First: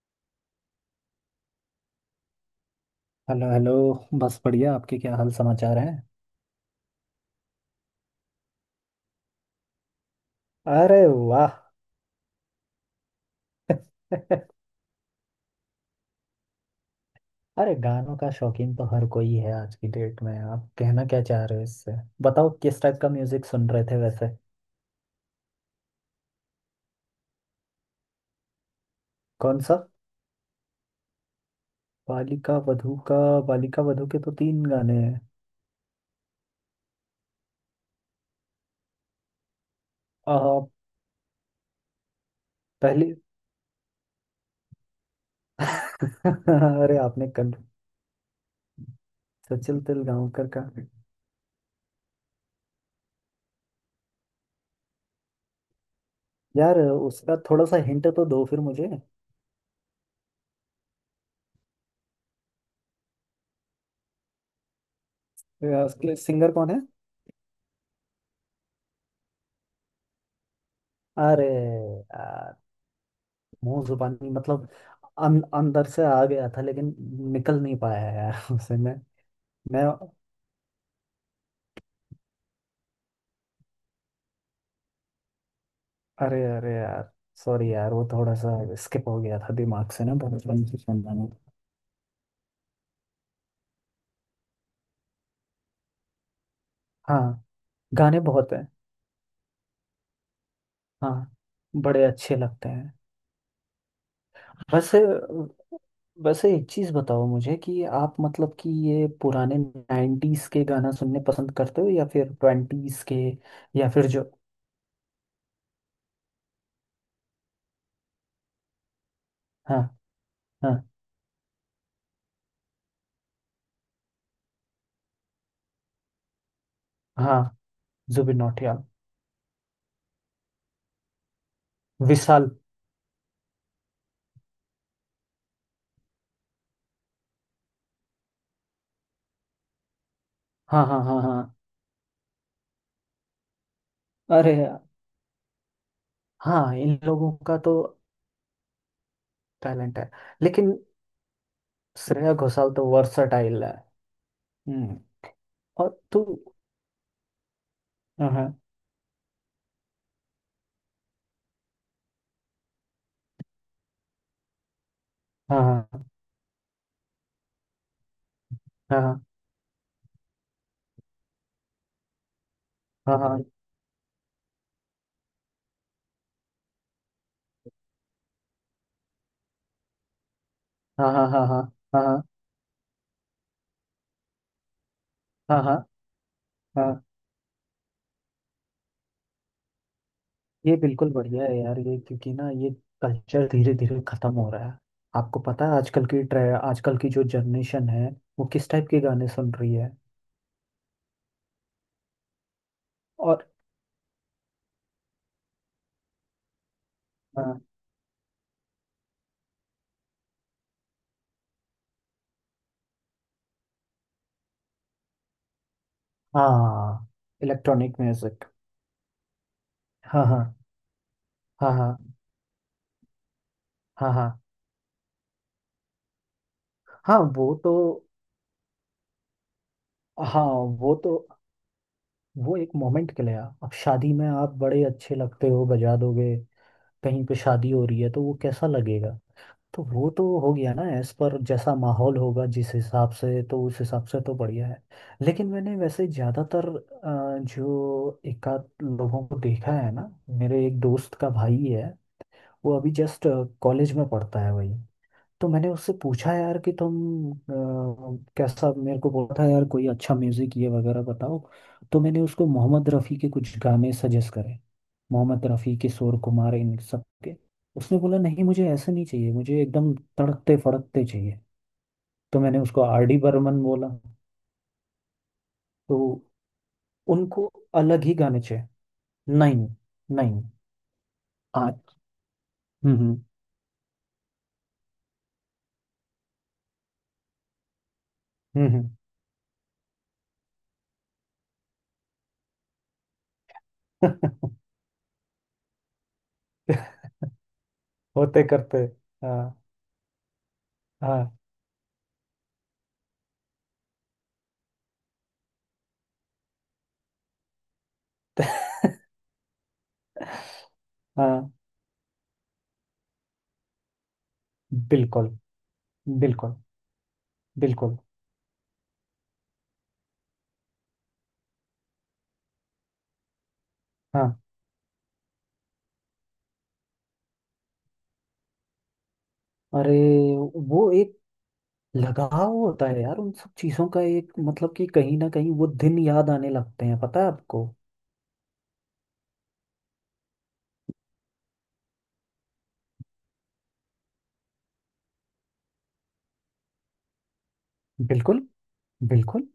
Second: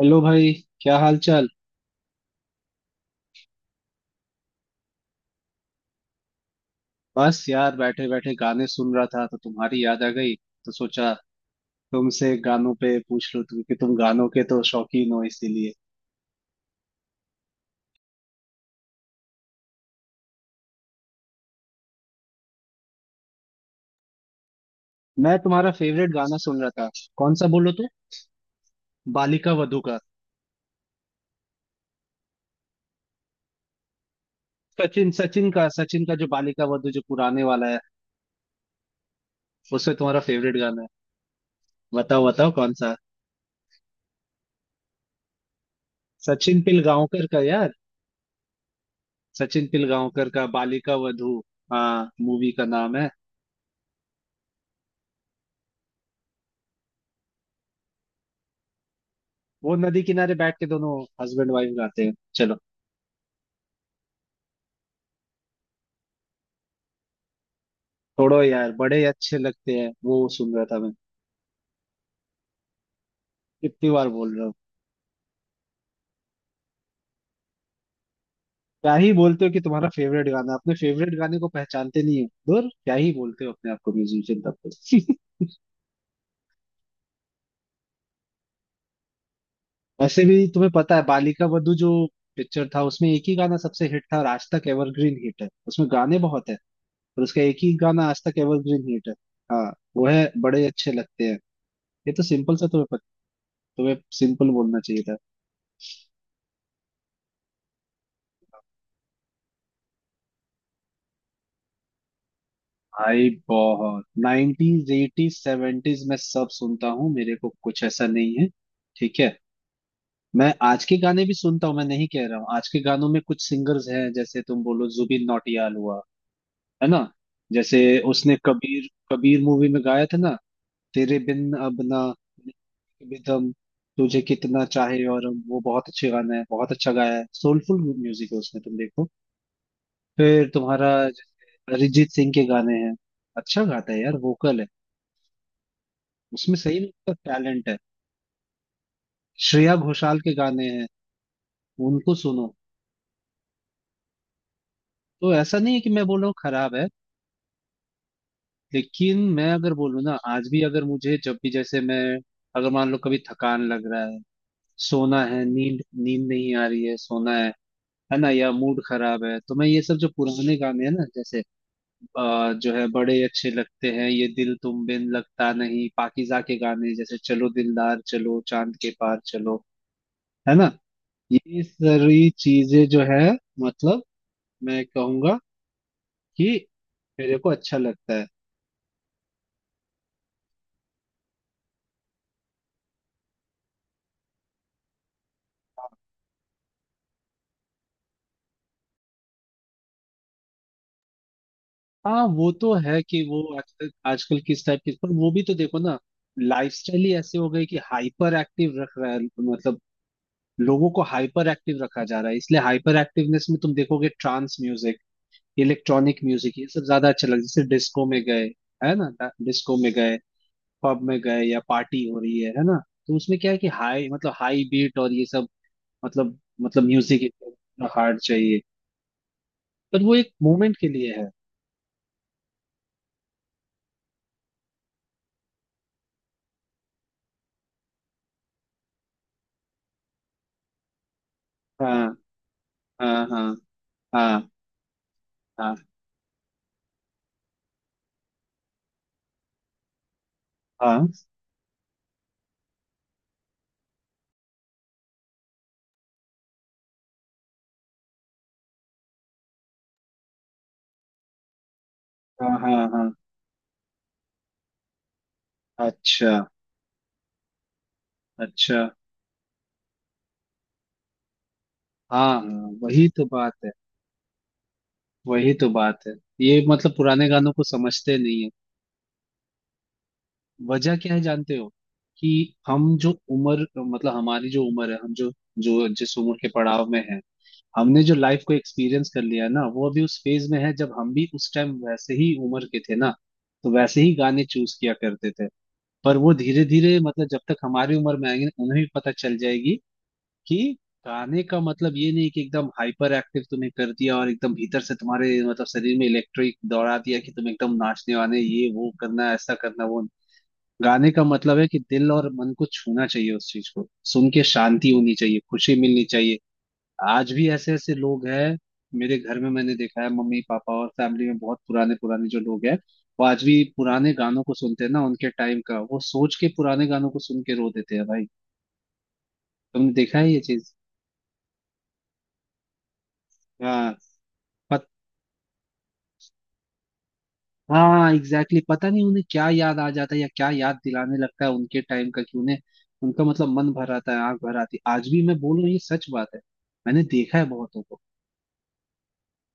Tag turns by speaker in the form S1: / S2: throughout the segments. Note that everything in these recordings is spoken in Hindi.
S1: हेलो भाई। क्या हाल चाल।
S2: Hello hello. बस बढ़िया, आपके क्या हाल समाचार हैं।
S1: बस यार बैठे बैठे गाने सुन रहा था तो तुम्हारी याद आ गई। तो
S2: अरे
S1: सोचा
S2: वाह।
S1: तुमसे गानों पे पूछ लूं तुम कि तुम गानों के तो शौकीन हो इसीलिए।
S2: अरे गानों का शौकीन तो हर कोई है आज की डेट में, आप कहना क्या चाह रहे हो इससे। बताओ किस टाइप का म्यूजिक सुन रहे थे वैसे।
S1: मैं तुम्हारा फेवरेट गाना सुन रहा था। कौन सा बोलो तो। बालिका
S2: कौन सा?
S1: वधू का।
S2: बालिका वधू का? बालिका वधू के तो तीन गाने
S1: सचिन
S2: हैं।
S1: सचिन का जो बालिका वधू जो पुराने वाला है उसमें तुम्हारा
S2: आ,
S1: फेवरेट गाना है। बताओ बताओ कौन सा।
S2: पहले।
S1: सचिन
S2: अरे
S1: पिलगांवकर
S2: आपने
S1: का
S2: कल
S1: यार। सचिन
S2: सचिन
S1: पिलगांवकर का
S2: तेलगांवकर का,
S1: बालिका वधू। हाँ मूवी का नाम है।
S2: यार उसका थोड़ा सा हिंट तो दो फिर मुझे।
S1: वो नदी किनारे बैठ के दोनों हस्बैंड वाइफ गाते हैं चलो।
S2: उसके सिंगर कौन है?
S1: छोड़ो यार बड़े अच्छे लगते हैं, वो सुन रहा था मैं।
S2: अरे मुंह
S1: कितनी बार
S2: जुबानी
S1: बोल रहा हूँ।
S2: मतलब अंदर से आ गया था लेकिन निकल नहीं पाया यार उसे।
S1: क्या
S2: मैं
S1: ही बोलते हो कि
S2: मैं
S1: तुम्हारा फेवरेट गाना, अपने फेवरेट गाने को पहचानते नहीं हो दूर, क्या ही बोलते हो अपने आप को म्यूजिशियन तब तो
S2: अरे अरे यार, सॉरी यार वो थोड़ा सा स्किप हो गया था दिमाग से ना,
S1: वैसे भी
S2: बचपन
S1: तुम्हें
S2: से
S1: पता है
S2: सुनना नहीं।
S1: बालिका वधू जो पिक्चर था उसमें एक ही गाना सबसे हिट था और आज तक एवरग्रीन हिट है, उसमें गाने बहुत है पर उसका
S2: हाँ
S1: एक ही गाना
S2: गाने
S1: आज तक
S2: बहुत हैं।
S1: एवरग्रीन हिट है। हाँ। वो है बड़े अच्छे लगते
S2: हाँ
S1: हैं।
S2: बड़े
S1: ये तो
S2: अच्छे
S1: सिंपल सा
S2: लगते
S1: तुम्हें
S2: हैं।
S1: पता, तुम्हें सिंपल बोलना
S2: वैसे
S1: चाहिए था।
S2: वैसे एक चीज बताओ मुझे कि आप मतलब कि ये पुराने 90s के गाना सुनने पसंद करते हो या फिर ट्वेंटीज के
S1: भाई
S2: या
S1: बहुत
S2: फिर जो।
S1: नाइनटीज एटीज सेवेंटीज में सब सुनता हूँ, मेरे को कुछ ऐसा नहीं है। ठीक है।
S2: हाँ
S1: मैं
S2: हाँ
S1: आज के गाने भी सुनता हूँ, मैं नहीं कह रहा हूँ। आज के गानों में कुछ सिंगर्स हैं जैसे तुम बोलो जुबिन नौटियाल हुआ, है ना।
S2: हाँ।
S1: जैसे उसने
S2: जुबिन नौटियाल।
S1: कबीर, कबीर मूवी में गाया था ना, तेरे बिन अब ना
S2: विशाल।
S1: बिदम, तुझे कितना चाहे और हम", वो बहुत अच्छे गाना है, बहुत अच्छा गाया है, सोलफुल म्यूजिक है उसमें, तुम देखो। फिर
S2: हाँ
S1: तुम्हारा
S2: हाँ हाँ हाँ।
S1: जैसे अरिजीत सिंह के गाने हैं, अच्छा गाता है यार,
S2: अरे
S1: वोकल है
S2: यार।
S1: उसमें,
S2: हाँ
S1: सही में
S2: इन
S1: उसका
S2: लोगों का
S1: टैलेंट
S2: तो
S1: है। श्रेया
S2: टैलेंट है
S1: घोषाल के गाने
S2: लेकिन
S1: हैं, उनको
S2: श्रेया
S1: सुनो।
S2: घोषाल तो वर्सटाइल है। हम्म।
S1: तो ऐसा नहीं है
S2: और
S1: कि मैं बोल
S2: तू।
S1: रहा हूँ खराब है।
S2: हाँ हाँ
S1: लेकिन मैं अगर बोलूँ ना, आज भी अगर मुझे जब भी जैसे मैं अगर मान लो कभी थकान लग रहा है, सोना है, नींद
S2: हाँ
S1: नींद नहीं आ रही है, सोना है ना, या मूड
S2: हाँ हाँ
S1: खराब है, तो मैं ये सब जो पुराने गाने हैं ना जैसे जो है बड़े
S2: हाँ
S1: अच्छे लगते हैं, ये दिल तुम बिन लगता नहीं, पाकीज़ा के गाने जैसे चलो दिलदार चलो चांद के पार चलो, है ना,
S2: हाँ हाँ हाँ हाँ
S1: ये
S2: हाँ हाँ
S1: सारी चीजें जो है, मतलब मैं कहूंगा
S2: हाँ हाँ
S1: कि
S2: हाँ, हाँ।
S1: मेरे को अच्छा लगता है।
S2: ये बिल्कुल बढ़िया है यार, ये क्योंकि ना ये कल्चर धीरे धीरे खत्म हो रहा है। आपको पता है आजकल की ट्रे, आजकल की जो जनरेशन है वो किस टाइप के गाने सुन रही है।
S1: हाँ वो तो है कि वो
S2: और
S1: आजकल आजकल किस टाइप की, पर वो भी तो देखो ना, लाइफस्टाइल ही ऐसे हो
S2: हाँ
S1: गई कि हाइपर एक्टिव रख रहा है, मतलब लोगों को हाइपर एक्टिव रखा जा रहा है, इसलिए हाइपर एक्टिवनेस में तुम देखोगे ट्रांस म्यूजिक, इलेक्ट्रॉनिक म्यूजिक, ये सब
S2: हाँ
S1: ज्यादा अच्छा लग, जैसे
S2: इलेक्ट्रॉनिक
S1: डिस्को में गए,
S2: म्यूजिक।
S1: है ना, डिस्को में गए,
S2: हाँ हाँ
S1: पब में गए, या
S2: हाँ
S1: पार्टी
S2: हाँ
S1: हो रही है ना, तो उसमें क्या है कि हाई,
S2: हाँ हाँ
S1: मतलब हाई बीट और ये सब, मतलब
S2: हाँ।
S1: म्यूजिक
S2: वो तो
S1: हार्ड चाहिए, पर वो एक
S2: हाँ
S1: मोमेंट के
S2: वो
S1: लिए
S2: तो
S1: है।
S2: वो एक मोमेंट के लिए, अब शादी में आप बड़े अच्छे लगते हो बजा दोगे, कहीं पे शादी हो रही है तो वो कैसा लगेगा। तो वो तो हो गया ना, एज पर जैसा
S1: हाँ
S2: माहौल होगा जिस हिसाब
S1: हाँ
S2: से,
S1: हाँ
S2: तो उस हिसाब से तो
S1: हाँ
S2: बढ़िया है। लेकिन
S1: हाँ
S2: मैंने वैसे ज़्यादातर जो एकाध लोगों को देखा है ना, मेरे एक
S1: हाँ
S2: दोस्त का भाई है। वो अभी जस्ट कॉलेज में पढ़ता है वही। तो मैंने उससे पूछा यार कि तुम कैसा, मेरे को बोला था यार कोई अच्छा म्यूजिक ये वगैरह बताओ। तो मैंने उसको
S1: हाँ हाँ
S2: मोहम्मद
S1: हाँ,
S2: रफ़ी के कुछ गाने सजेस्ट करे। मोहम्मद रफ़ी, किशोर
S1: अच्छा।
S2: कुमार, इन सब के। उसने बोला नहीं मुझे
S1: अच्छा।
S2: ऐसे नहीं चाहिए, मुझे एकदम तड़कते फड़कते चाहिए।
S1: हाँ
S2: तो मैंने
S1: हाँ
S2: उसको आर
S1: वही
S2: डी
S1: तो बात
S2: बर्मन
S1: है।
S2: बोला।
S1: वही तो
S2: तो
S1: बात है। ये मतलब पुराने
S2: उनको
S1: गानों को
S2: अलग ही
S1: समझते
S2: गाने
S1: नहीं है।
S2: चाहिए। नहीं नहीं।
S1: वजह क्या है जानते हो
S2: आज।
S1: कि हम
S2: हम्म
S1: जो
S2: हम्म
S1: उम्र, मतलब हमारी जो उम्र है, हम जो जो जिस उम्र के पड़ाव में है, हमने जो लाइफ को
S2: हम्म, हम्म।
S1: एक्सपीरियंस कर लिया है ना, वो अभी उस फेज में है जब हम भी उस टाइम वैसे ही उम्र के थे ना, तो वैसे ही गाने चूज किया करते थे। पर वो धीरे धीरे, मतलब जब तक हमारी उम्र में
S2: होते
S1: आएंगे
S2: करते।
S1: उन्हें भी पता चल
S2: हाँ
S1: जाएगी कि
S2: हाँ।
S1: गाने का मतलब ये नहीं कि एकदम हाइपर एक्टिव तुम्हें कर दिया और एकदम भीतर से तुम्हारे मतलब शरीर में इलेक्ट्रिक दौड़ा दिया, कि तुम एकदम नाचने वाने ये वो करना ऐसा करना वो। गाने का
S2: हाँ
S1: मतलब है कि दिल और मन को छूना चाहिए उस चीज को, सुन के शांति होनी
S2: बिल्कुल
S1: चाहिए, खुशी मिलनी चाहिए।
S2: बिल्कुल
S1: आज भी ऐसे ऐसे
S2: बिल्कुल।
S1: लोग हैं, मेरे घर में मैंने देखा है, मम्मी पापा और फैमिली में बहुत पुराने पुराने जो लोग हैं, वो आज भी पुराने
S2: हाँ
S1: गानों को सुनते हैं ना, उनके टाइम का वो सोच के पुराने गानों को सुन के रो देते हैं भाई। तुमने
S2: अरे
S1: देखा है ये चीज।
S2: वो एक लगाव होता है यार उन सब चीजों
S1: हाँ
S2: का एक मतलब, कि
S1: पत,
S2: कहीं ना कहीं वो दिन याद आने लगते हैं पता है आपको।
S1: हाँ एग्जैक्टली exactly, पता नहीं उन्हें क्या याद आ जाता है या क्या याद दिलाने लगता है उनके टाइम का, कि उन्हें उनका मतलब मन भर आता है, आंख भर आती है। आज भी मैं बोल रहा हूँ, ये सच बात है। मैंने देखा है बहुतों को।
S2: बिल्कुल बिल्कुल।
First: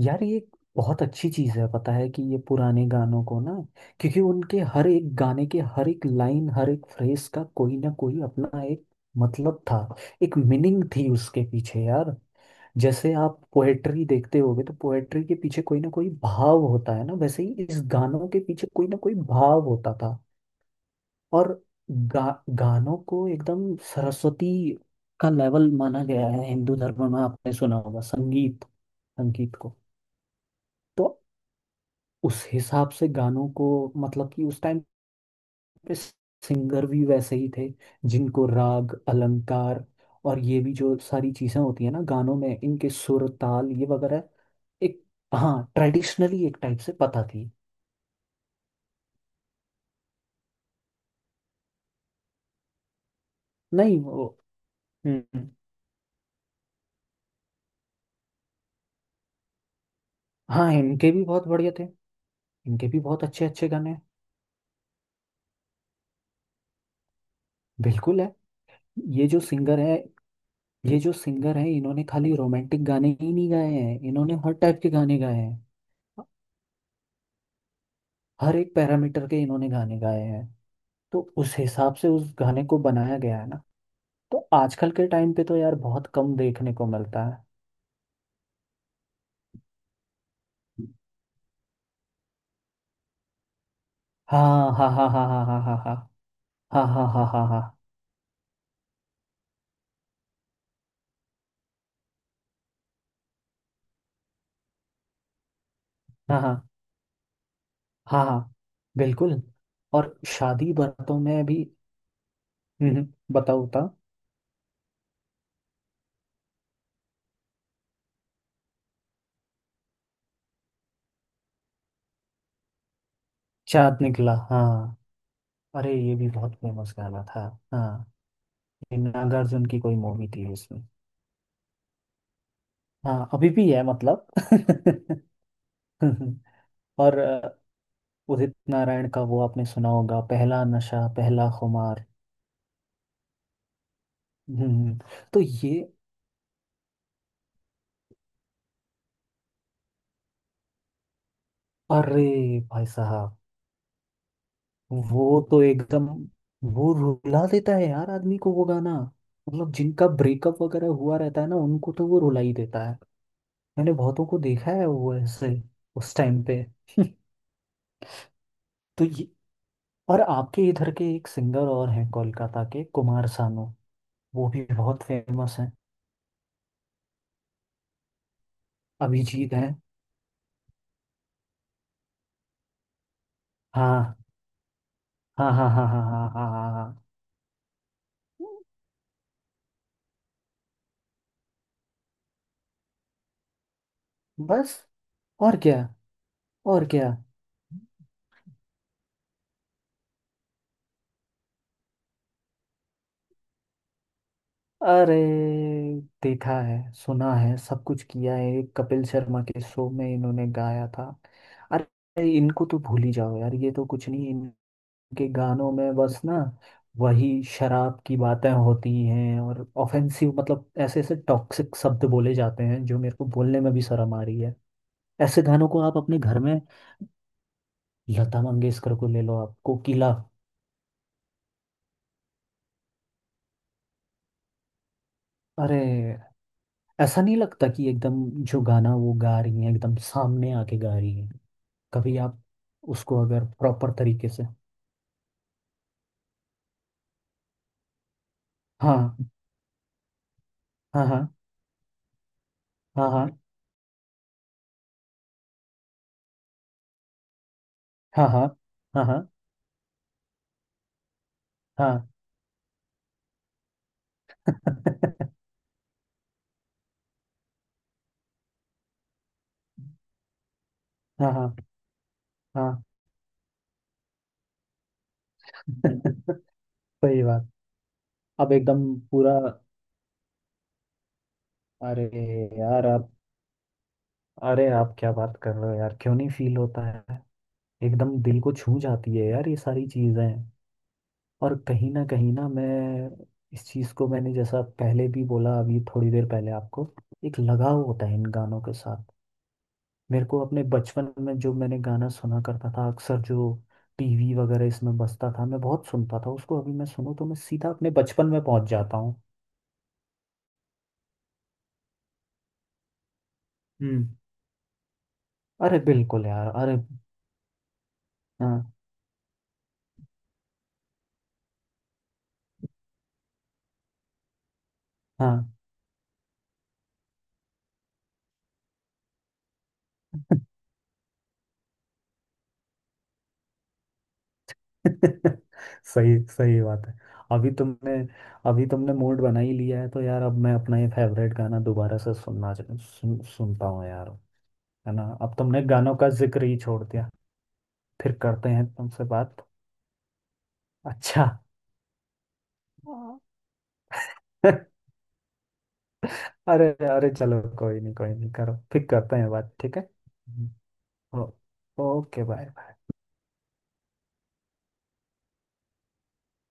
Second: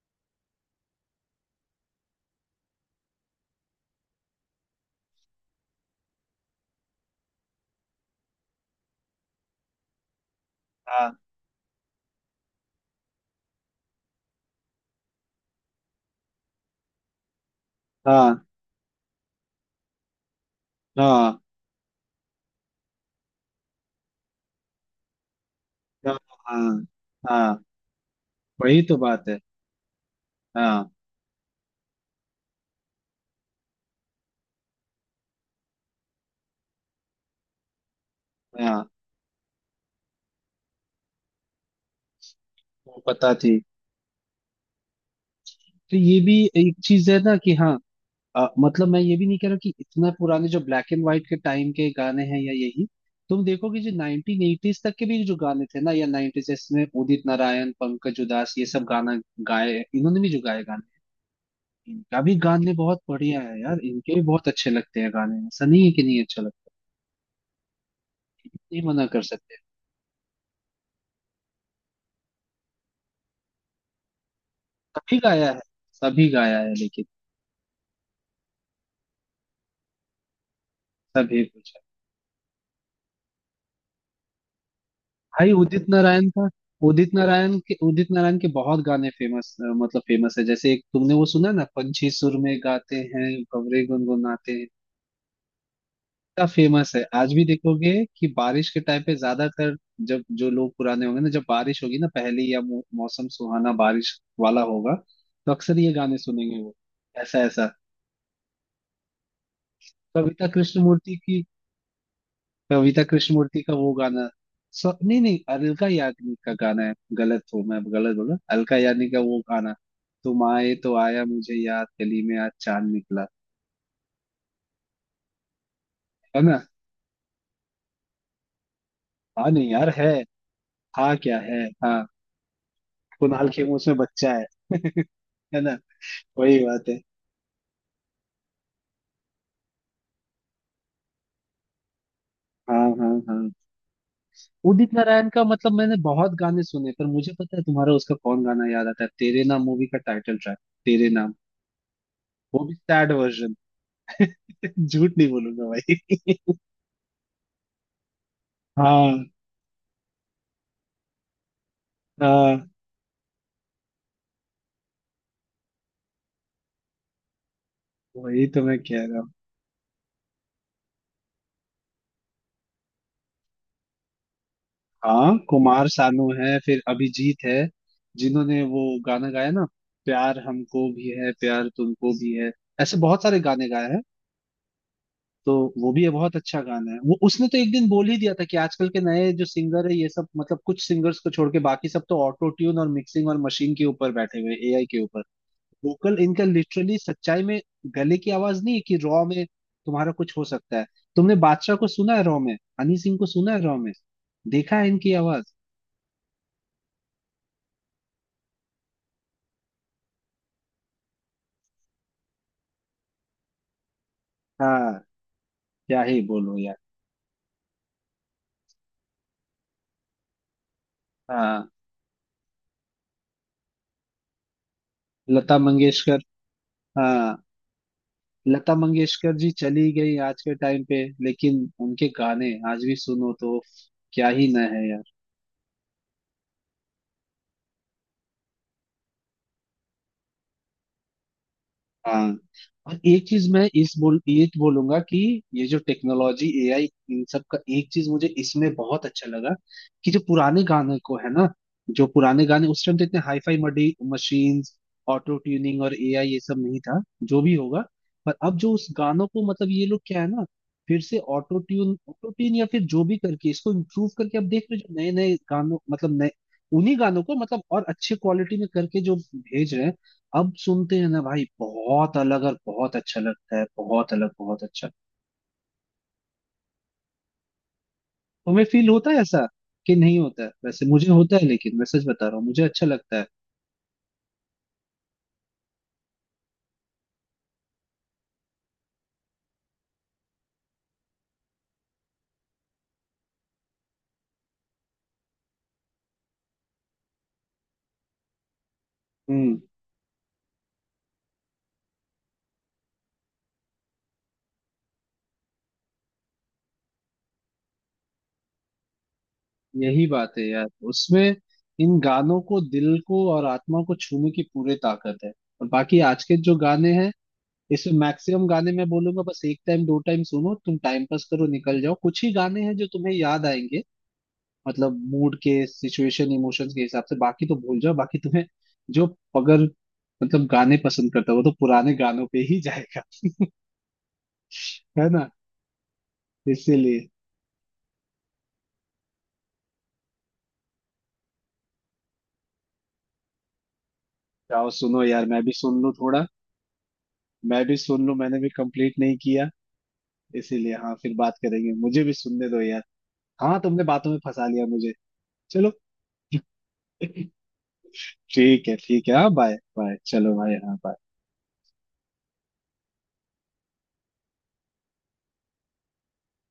S2: यार ये एक बहुत अच्छी चीज है पता है, कि ये पुराने गानों को ना, क्योंकि उनके हर एक गाने के हर एक लाइन हर एक फ्रेज का कोई ना कोई अपना एक मतलब था, एक मीनिंग थी
S1: हाँ
S2: उसके पीछे यार। जैसे आप पोएट्री देखते होगे तो पोएट्री के पीछे कोई ना कोई भाव होता है ना, वैसे ही इस गानों के
S1: हाँ
S2: पीछे कोई ना कोई भाव होता था।
S1: हाँ
S2: और गानों को एकदम सरस्वती का लेवल माना
S1: हाँ
S2: गया है
S1: हाँ
S2: हिंदू
S1: हाँ,
S2: धर्म में, आपने
S1: हाँ,
S2: सुना होगा संगीत,
S1: वही तो बात है।
S2: संगीत को।
S1: हाँ।
S2: तो उस हिसाब से गानों को मतलब कि उस टाइम सिंगर भी वैसे ही थे, जिनको
S1: हाँ।
S2: राग अलंकार और ये भी जो सारी चीजें होती है ना गानों में, इनके
S1: वो
S2: सुर
S1: पता थी।
S2: ताल ये वगैरह एक, हाँ
S1: तो ये भी
S2: ट्रेडिशनली एक
S1: एक
S2: टाइप से
S1: चीज है
S2: पता
S1: ना
S2: थी।
S1: कि हाँ मतलब मैं ये भी नहीं कह रहा कि इतना पुराने जो ब्लैक एंड व्हाइट के टाइम के गाने हैं या यही, तुम देखोगे जो
S2: नहीं वो
S1: नाइनटीन एटीज तक के भी जो
S2: हम्म।
S1: गाने थे ना या नाइनटीज, इसमें उदित नारायण पंकज उधास ये सब गाना गाए, इन्होंने भी जो गाए
S2: हाँ
S1: गाने,
S2: इनके भी बहुत बढ़िया थे।
S1: इनका भी गाने
S2: इनके भी
S1: बहुत
S2: बहुत
S1: बढ़िया
S2: अच्छे
S1: है
S2: अच्छे
S1: यार,
S2: गाने हैं।
S1: इनके भी बहुत अच्छे लगते हैं गाने, ऐसा नहीं है कि नहीं अच्छा लगता,
S2: बिल्कुल है।
S1: नहीं मना कर
S2: ये जो
S1: सकते।
S2: सिंगर है, ये जो सिंगर है इन्होंने खाली रोमांटिक गाने ही नहीं गाए हैं, इन्होंने हर टाइप के
S1: सभी
S2: गाने गाए
S1: गाया है।
S2: हैं।
S1: सभी गाया है लेकिन,
S2: हर एक पैरामीटर के इन्होंने गाने गाए हैं। तो
S1: सभी
S2: उस
S1: कुछ।
S2: हिसाब से उस गाने को बनाया गया है ना। तो आजकल के टाइम पे
S1: भाई
S2: तो यार
S1: उदित
S2: बहुत
S1: नारायण
S2: कम
S1: का,
S2: देखने को
S1: उदित
S2: मिलता है।
S1: नारायण के उदित नारायण के बहुत गाने फेमस, मतलब फेमस है, जैसे एक तुमने वो सुना ना पंछी सुर में गाते हैं भंवरे गुनगुनाते हैं,
S2: हाँ हाँ हाँ हाँ हाँ हाँ हाँ हाँ
S1: इतना
S2: हाँ
S1: फेमस है,
S2: हाँ हाँ
S1: आज भी
S2: हाँ हाँ
S1: देखोगे कि बारिश के टाइम पे ज्यादातर जब जो लोग पुराने होंगे ना, जब बारिश होगी ना पहली या मौसम सुहाना बारिश वाला होगा तो अक्सर ये गाने
S2: हाँ हाँ
S1: सुनेंगे वो, ऐसा ऐसा।
S2: हाँ हाँ, बिल्कुल। और
S1: कविता
S2: शादी
S1: कृष्णमूर्ति
S2: बरतों
S1: की,
S2: में भी।
S1: कविता
S2: हम्म,
S1: कृष्णमूर्ति
S2: बताओ
S1: का
S2: बताओ।
S1: वो गाना, सो नहीं नहीं अलका याग्निक का गाना है, गलत हूँ मैं गलत बोला, अलका याग्निक का वो गाना, तुम आए तो आया मुझे याद, गली में आज चांद निकला,
S2: चाँद निकला, हाँ अरे ये भी
S1: है
S2: बहुत
S1: ना।
S2: फेमस गाना था। हाँ ये
S1: हाँ
S2: नागार्जुन
S1: नहीं
S2: की
S1: यार
S2: कोई
S1: है।
S2: मूवी थी उसमें।
S1: हाँ क्या है हाँ।
S2: हाँ
S1: कुणाल
S2: अभी भी
S1: खेमू
S2: है
S1: उसमें
S2: मतलब।
S1: बच्चा है है ना, वही बात है।
S2: और उदित नारायण का वो आपने सुना होगा, पहला नशा पहला खुमार।
S1: हाँ हाँ हाँ।
S2: हम्म
S1: उदित
S2: हम्म,
S1: नारायण
S2: तो
S1: का मतलब
S2: ये
S1: मैंने बहुत गाने सुने, पर मुझे पता है तुम्हारा उसका कौन गाना याद आता है, तेरे नाम मूवी का टाइटल ट्रैक, तेरे नाम,
S2: अरे
S1: वो भी
S2: भाई
S1: सैड
S2: साहब,
S1: वर्जन झूठ नहीं
S2: वो तो
S1: बोलूंगा
S2: एकदम
S1: भाई।
S2: वो रुला देता है यार आदमी को वो गाना।
S1: हाँ।
S2: मतलब जिनका ब्रेकअप वगैरह हुआ रहता है ना उनको तो वो रुला ही
S1: हाँ
S2: देता है। मैंने बहुतों को देखा है वो ऐसे उस टाइम पे।
S1: वही तो मैं कह
S2: तो
S1: रहा
S2: ये
S1: हूँ।
S2: और आपके इधर के एक सिंगर और हैं कोलकाता के, कुमार सानू, वो भी बहुत
S1: हाँ
S2: फेमस हैं।
S1: कुमार सानू है, फिर अभिजीत है, जिन्होंने वो गाना गाया
S2: अभिजीत
S1: ना,
S2: हैं।
S1: प्यार हमको भी है प्यार तुमको भी है, ऐसे बहुत सारे गाने गाए हैं।
S2: हाँ हाँ
S1: तो
S2: हाँ हाँ
S1: वो भी
S2: हाँ
S1: है
S2: हाँ
S1: बहुत
S2: हाँ
S1: अच्छा
S2: हाँ हाँ।
S1: गाना है वो। उसने तो एक दिन बोल ही दिया था कि आजकल के नए जो सिंगर है ये सब, मतलब कुछ सिंगर्स को छोड़ के बाकी सब तो ऑटो ट्यून और मिक्सिंग और मशीन के ऊपर बैठे हुए
S2: बस,
S1: एआई के ऊपर,
S2: और क्या,
S1: वोकल इनका
S2: और
S1: लिटरली,
S2: क्या।
S1: सच्चाई में गले की आवाज नहीं है, कि रॉ में तुम्हारा कुछ हो सकता है। तुमने बादशाह को सुना है रॉ में, हनी सिंह को सुना है रॉ में, देखा है इनकी
S2: अरे
S1: आवाज।
S2: देखा है सुना है सब कुछ किया है, एक कपिल शर्मा के शो में इन्होंने गाया था। अरे इनको तो भूल ही जाओ यार, ये तो कुछ नहीं
S1: हाँ
S2: इनके गानों में
S1: क्या ही
S2: बस ना
S1: बोलो यार।
S2: वही शराब की बातें होती हैं और ऑफेंसिव, मतलब ऐसे ऐसे
S1: हाँ
S2: टॉक्सिक शब्द बोले जाते हैं जो मेरे को बोलने में भी शर्म आ रही है। ऐसे
S1: लता
S2: गानों को आप अपने
S1: मंगेशकर।
S2: घर में।
S1: हाँ
S2: लता
S1: लता
S2: मंगेशकर को ले
S1: मंगेशकर
S2: लो
S1: जी
S2: आप,
S1: चली
S2: कोकिला।
S1: गई आज के टाइम पे, लेकिन उनके गाने आज भी सुनो तो क्या ही न है यार।
S2: अरे ऐसा नहीं लगता कि एकदम जो गाना वो गा रही हैं एकदम सामने आके गा रही हैं। कभी
S1: हाँ
S2: आप
S1: और
S2: उसको
S1: एक
S2: अगर
S1: चीज मैं
S2: प्रॉपर
S1: इस बोल
S2: तरीके से।
S1: ये बोलूंगा कि ये जो टेक्नोलॉजी एआई इन सब का, एक चीज मुझे इसमें बहुत
S2: हाँ
S1: अच्छा लगा कि जो पुराने गाने
S2: हाँ
S1: को है
S2: हाँ
S1: ना, जो पुराने गाने उस टाइम तो
S2: हाँ
S1: इतने
S2: हाँ
S1: हाईफाई मडी मशीन्स, ऑटो ट्यूनिंग और एआई ये सब नहीं था, जो भी होगा,
S2: हाँ
S1: पर
S2: हाँ
S1: अब जो उस गानों
S2: हाँ
S1: को, मतलब ये लोग क्या है ना, फिर से
S2: हाँ हाँ।
S1: ऑटो ट्यून या फिर जो भी करके इसको इम्प्रूव करके अब देख रहे हो, जो नए नए गानों मतलब नए, उन्हीं गानों को मतलब और अच्छे क्वालिटी में करके जो भेज रहे हैं, अब सुनते हैं ना
S2: हाँ
S1: भाई
S2: हाँ
S1: बहुत अलग और
S2: हाँ।
S1: बहुत अच्छा लगता है, बहुत अलग बहुत अच्छा।
S2: सही बात, अब
S1: तुम्हें
S2: एकदम
S1: फील होता है
S2: पूरा।
S1: ऐसा कि नहीं होता है, वैसे मुझे होता है, लेकिन मैं सच
S2: अरे
S1: बता रहा हूँ मुझे अच्छा
S2: यार आप,
S1: लगता है।
S2: अरे आप क्या बात कर रहे हो यार, क्यों नहीं फील होता है। एकदम दिल को छू जाती है यार ये सारी चीज़ें। और कहीं ना मैं इस चीज़ को, मैंने जैसा पहले भी बोला अभी थोड़ी देर पहले आपको, एक लगाव होता है इन गानों के साथ।
S1: हम्म।
S2: मेरे को अपने बचपन में जो मैंने गाना सुना करता था अक्सर जो टीवी वगैरह इसमें बजता था मैं बहुत सुनता था उसको, अभी मैं सुनूं तो मैं सीधा अपने बचपन में पहुंच जाता हूँ।
S1: यही बात है यार, उसमें इन गानों को दिल को और आत्मा को
S2: हम्म।
S1: छूने की पूरी ताकत है। और
S2: अरे
S1: बाकी आज
S2: बिल्कुल
S1: के
S2: यार,
S1: जो
S2: अरे
S1: गाने हैं, इसमें मैक्सिमम
S2: हाँ
S1: गाने मैं बोलूंगा बस एक टाइम दो टाइम सुनो, तुम टाइम पास करो निकल जाओ, कुछ ही गाने हैं जो तुम्हें याद आएंगे, मतलब मूड
S2: हाँ।
S1: के सिचुएशन इमोशंस के हिसाब से, बाकी तो भूल जाओ। बाकी तुम्हें जो, अगर मतलब गाने पसंद करता है वो तो पुराने गानों पे ही जाएगा, है ना,
S2: सही सही बात है।
S1: इसीलिए।
S2: अभी तुमने अभी तुमने मूड बना ही लिया है तो यार, अब मैं अपना ये फेवरेट गाना दोबारा से सुनना सुनता हूँ यार।
S1: जाओ
S2: है
S1: सुनो
S2: ना,
S1: यार,
S2: अब
S1: मैं भी
S2: तुमने
S1: सुन लूं
S2: गानों का
S1: थोड़ा,
S2: जिक्र ही छोड़ दिया।
S1: मैं भी सुन
S2: फिर
S1: लूं, मैंने भी
S2: करते हैं
S1: कंप्लीट
S2: तुमसे
S1: नहीं
S2: बात।
S1: किया, इसीलिए। हाँ फिर
S2: अच्छा।
S1: बात करेंगे, मुझे भी सुनने दो यार। हाँ तुमने बातों में फंसा लिया मुझे। चलो।
S2: अरे अरे चलो कोई नहीं कोई नहीं, करो फिर
S1: ठीक है
S2: करते हैं
S1: हाँ
S2: बात,
S1: बाय
S2: ठीक है।
S1: बाय चलो
S2: हम्म,
S1: भाई हाँ bye।
S2: ओ, ओके बाय।